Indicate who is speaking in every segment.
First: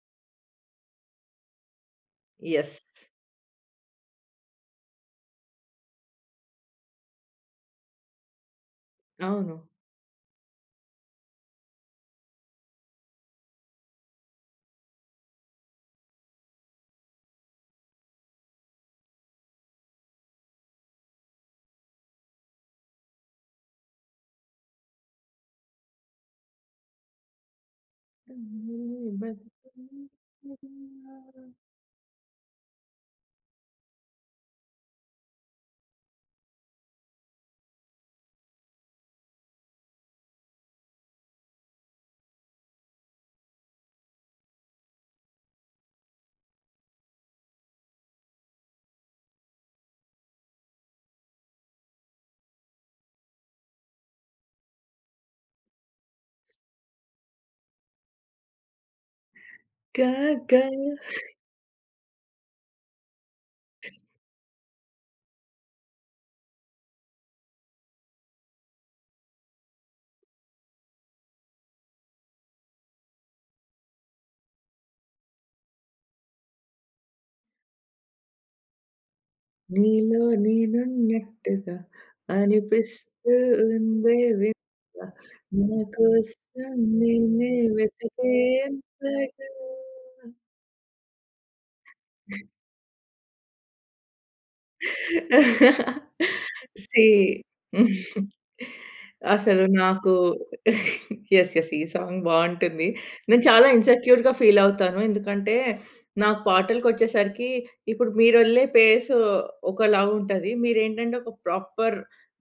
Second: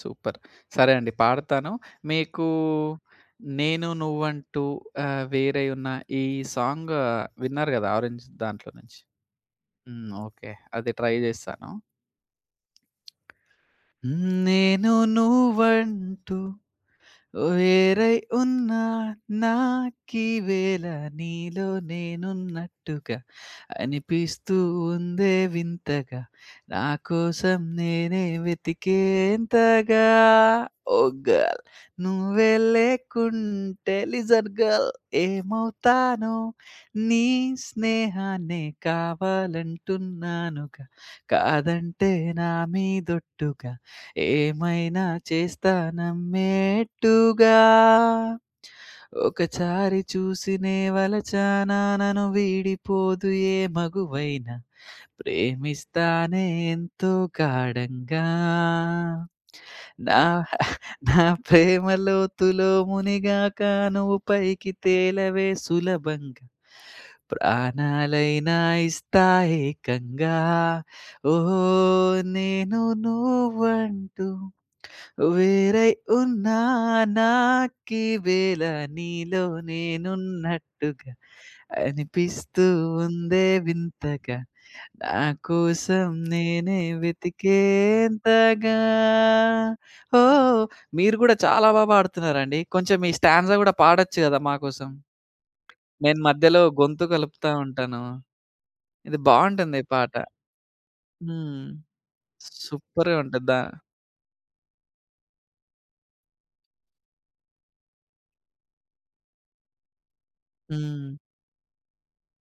Speaker 1: Super. సరే అండి. పాడతాను మీకూ
Speaker 2: యెస్.
Speaker 1: 'నేను నువ్వు అంటూ ఆహ్, వేరై యున్నా' ఈ సాంగ్ విన్నారు గదా! 'ఆరెంజ్' దాంట్లో నుంచి.
Speaker 2: అవును.
Speaker 1: హ్మ్. ఓకే. అది ట్రై జేస్తాను. హ్మ్ నేను నువ్వంటూ వేరై ఉన్నా నా కీవేళ నీలో నేనున్నట్టుగ అనిపిస్తూ ఉందే వింతగ, నాకోసం నేనే
Speaker 2: నేనే వెతికేంతగా
Speaker 1: వెతికేంతగా ఓ గర్ల్. నువ్వే లేకుంటే లిజన్ గర్ల్, ఏమవుతానో నీ స్నేహాన్నే కావాలంటున్నానుగ. కాదంటే నా మీదొట్టుగ ఏమైనా చేస్తా నమ్మేట్టుగా. ఒకచారి చూసినే వలచనా నను వీడిపోదు ఏ మగువైన, ప్రేమిస్తానే ఎంతో ఘాఢంగా.
Speaker 2: కా
Speaker 1: నా
Speaker 2: ఘ
Speaker 1: నా ప్రేమ లోతులో మునిగాక నువ్వు పైకి తేలవే సులభంగా. ప్రాణాలైనా ఇస్తా ఏకంగా. ఓహ్ నేను నువ్వంటూ వేరై ఉన్నా నాకీవేల నీలో
Speaker 2: నీలో
Speaker 1: నేనున్నట్టుగ
Speaker 2: నేనున్నట్టుగా
Speaker 1: అనిపిస్తూ
Speaker 2: అనిపిస్తూ
Speaker 1: ఉందే
Speaker 2: ఉందే
Speaker 1: వింతగ
Speaker 2: వింతగా
Speaker 1: నా కోసం
Speaker 2: నాకోసం
Speaker 1: నేనే
Speaker 2: నేనే
Speaker 1: వెతికేంతగా
Speaker 2: వెతికేంతగా.
Speaker 1: ఓ. మీరుగూడా చాలా బాగా బాడుతున్నారండి. కొంచెం ఈ స్టాంజా గూడా పాడొచ్చు గదా! మాకోసం. నేను మధ్యలో
Speaker 2: సీ.
Speaker 1: గొంతు గలుపుతా ఉంటాను. ఇది
Speaker 2: అసలు
Speaker 1: బావుంటుంది ఈ
Speaker 2: నాకు
Speaker 1: పాట.
Speaker 2: యెస్!
Speaker 1: హ్మ్.
Speaker 2: యెస్! ఈ సాంగ్ బావుంటుంది.
Speaker 1: సూపర్‌గా
Speaker 2: నేను
Speaker 1: ఉంటద్ద
Speaker 2: చాలా ఇన్సెక్యూర్‌గా ఫీలవుతాను. ఎందుకంటే నాకు పాటలకొచ్చేసరికి ఇప్పుడు మీరె‌ళ్ళే పేసు ఒకలా ఉంటది.
Speaker 1: హ్మ్.
Speaker 2: మీరేంటంటే ఒక ప్రాపర్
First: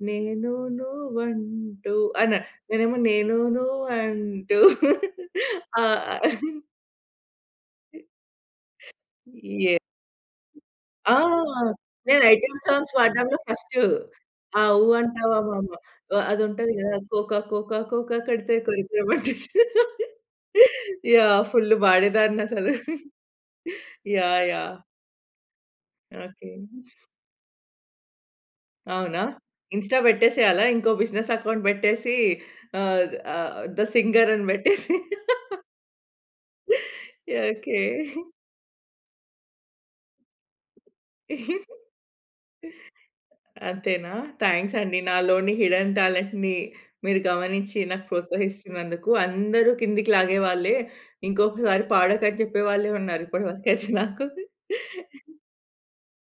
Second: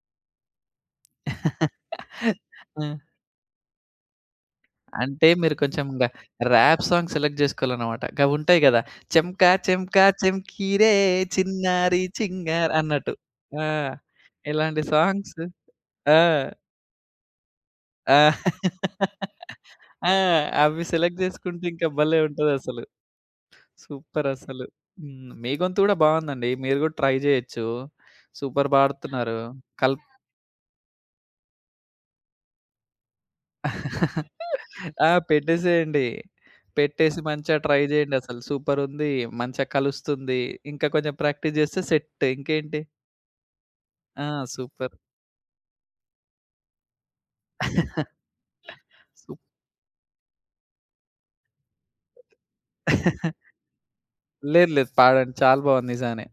Speaker 2: నేను నువ్వుంటూ అన నేనేమో
Speaker 1: హ్మ్.
Speaker 2: నేను నువంటు
Speaker 1: అంటే మీరు
Speaker 2: ఆ!
Speaker 1: కొంచెం‌గ ర్యాప్ సాంగ్ సెలెక్ట్ జేసుకోవాలన్నమాట. గవుంటాయి గదా! చెంకా
Speaker 2: ఎస్
Speaker 1: చెంకా చెంకీ రే
Speaker 2: ఆ!
Speaker 1: చిన్నారి
Speaker 2: నేను ఐ‌టం
Speaker 1: చింగార్
Speaker 2: సాంగ్స్
Speaker 1: అన్నట్టు
Speaker 2: పాడ్డంలో
Speaker 1: ఆ!
Speaker 2: ఫస్టు. ఆ
Speaker 1: ఎలాంటి
Speaker 2: 'ఊ
Speaker 1: సాంగ్స్.
Speaker 2: అంటావా మామ'.
Speaker 1: ఆ!
Speaker 2: ఆ అదుంటది గదా, కోకా కోకా
Speaker 1: ఆ!
Speaker 2: కోకా కడితే కొరికెయమంటూ చు
Speaker 1: ఆ! అవి సెలెక్ట్
Speaker 2: యాహ్!
Speaker 1: జేసుకుంటే
Speaker 2: ఫుల్
Speaker 1: ఇంక భలే
Speaker 2: పాడేదాన్నసలు
Speaker 1: ఉంటద‌స్స‌లు. Super
Speaker 2: yeah!
Speaker 1: అసలు.
Speaker 2: యాహ్!
Speaker 1: హ్మ్. మీ గొంతు గూడా బావుందండి.
Speaker 2: ఓకే.
Speaker 1: మీరు గూడా ట్రై జేయొచ్చు. సూపర్
Speaker 2: అవునా?
Speaker 1: పాడుతున్నారు. కల్
Speaker 2: ఇన్‌స్టా బెట్టేసేయాల? ఇంకో బిజినెస్ అకౌంట్ బెట్టేసి ఆ ఆ థ సింగర్ అని బెట్టేసి
Speaker 1: ఆ! పెట్టేసేయండి. పెట్టేసి మంచిగా ట్రై
Speaker 2: ఓకే.
Speaker 1: జేయండి. అసలు సూపర్ ఉంది. మంచిగా కలుస్తుంది. ఇంకా కొంచెం ప్రాక్టీస్ జేస్తే సెట్ ఇంకేంటి?
Speaker 2: అంతేనా?
Speaker 1: ఆ!
Speaker 2: Thanks
Speaker 1: super.
Speaker 2: అండి. నాలోని హిడెన్ టాలెంట్‌ని మీరు గమనించి నాకు ప్రోత్సహిస్తున్నందుకు.
Speaker 1: సూప్
Speaker 2: అందరు కిందకి లాగే‌వాళ్ళే. ఇంకొకసారి పాడకని చెప్పే వాళ్ళే ఉన్నారు ఇప్పటి వరకయితే నాకు.
Speaker 1: లేదు లేదు పాడండి. చాలా బాగుంది నిజంగానే.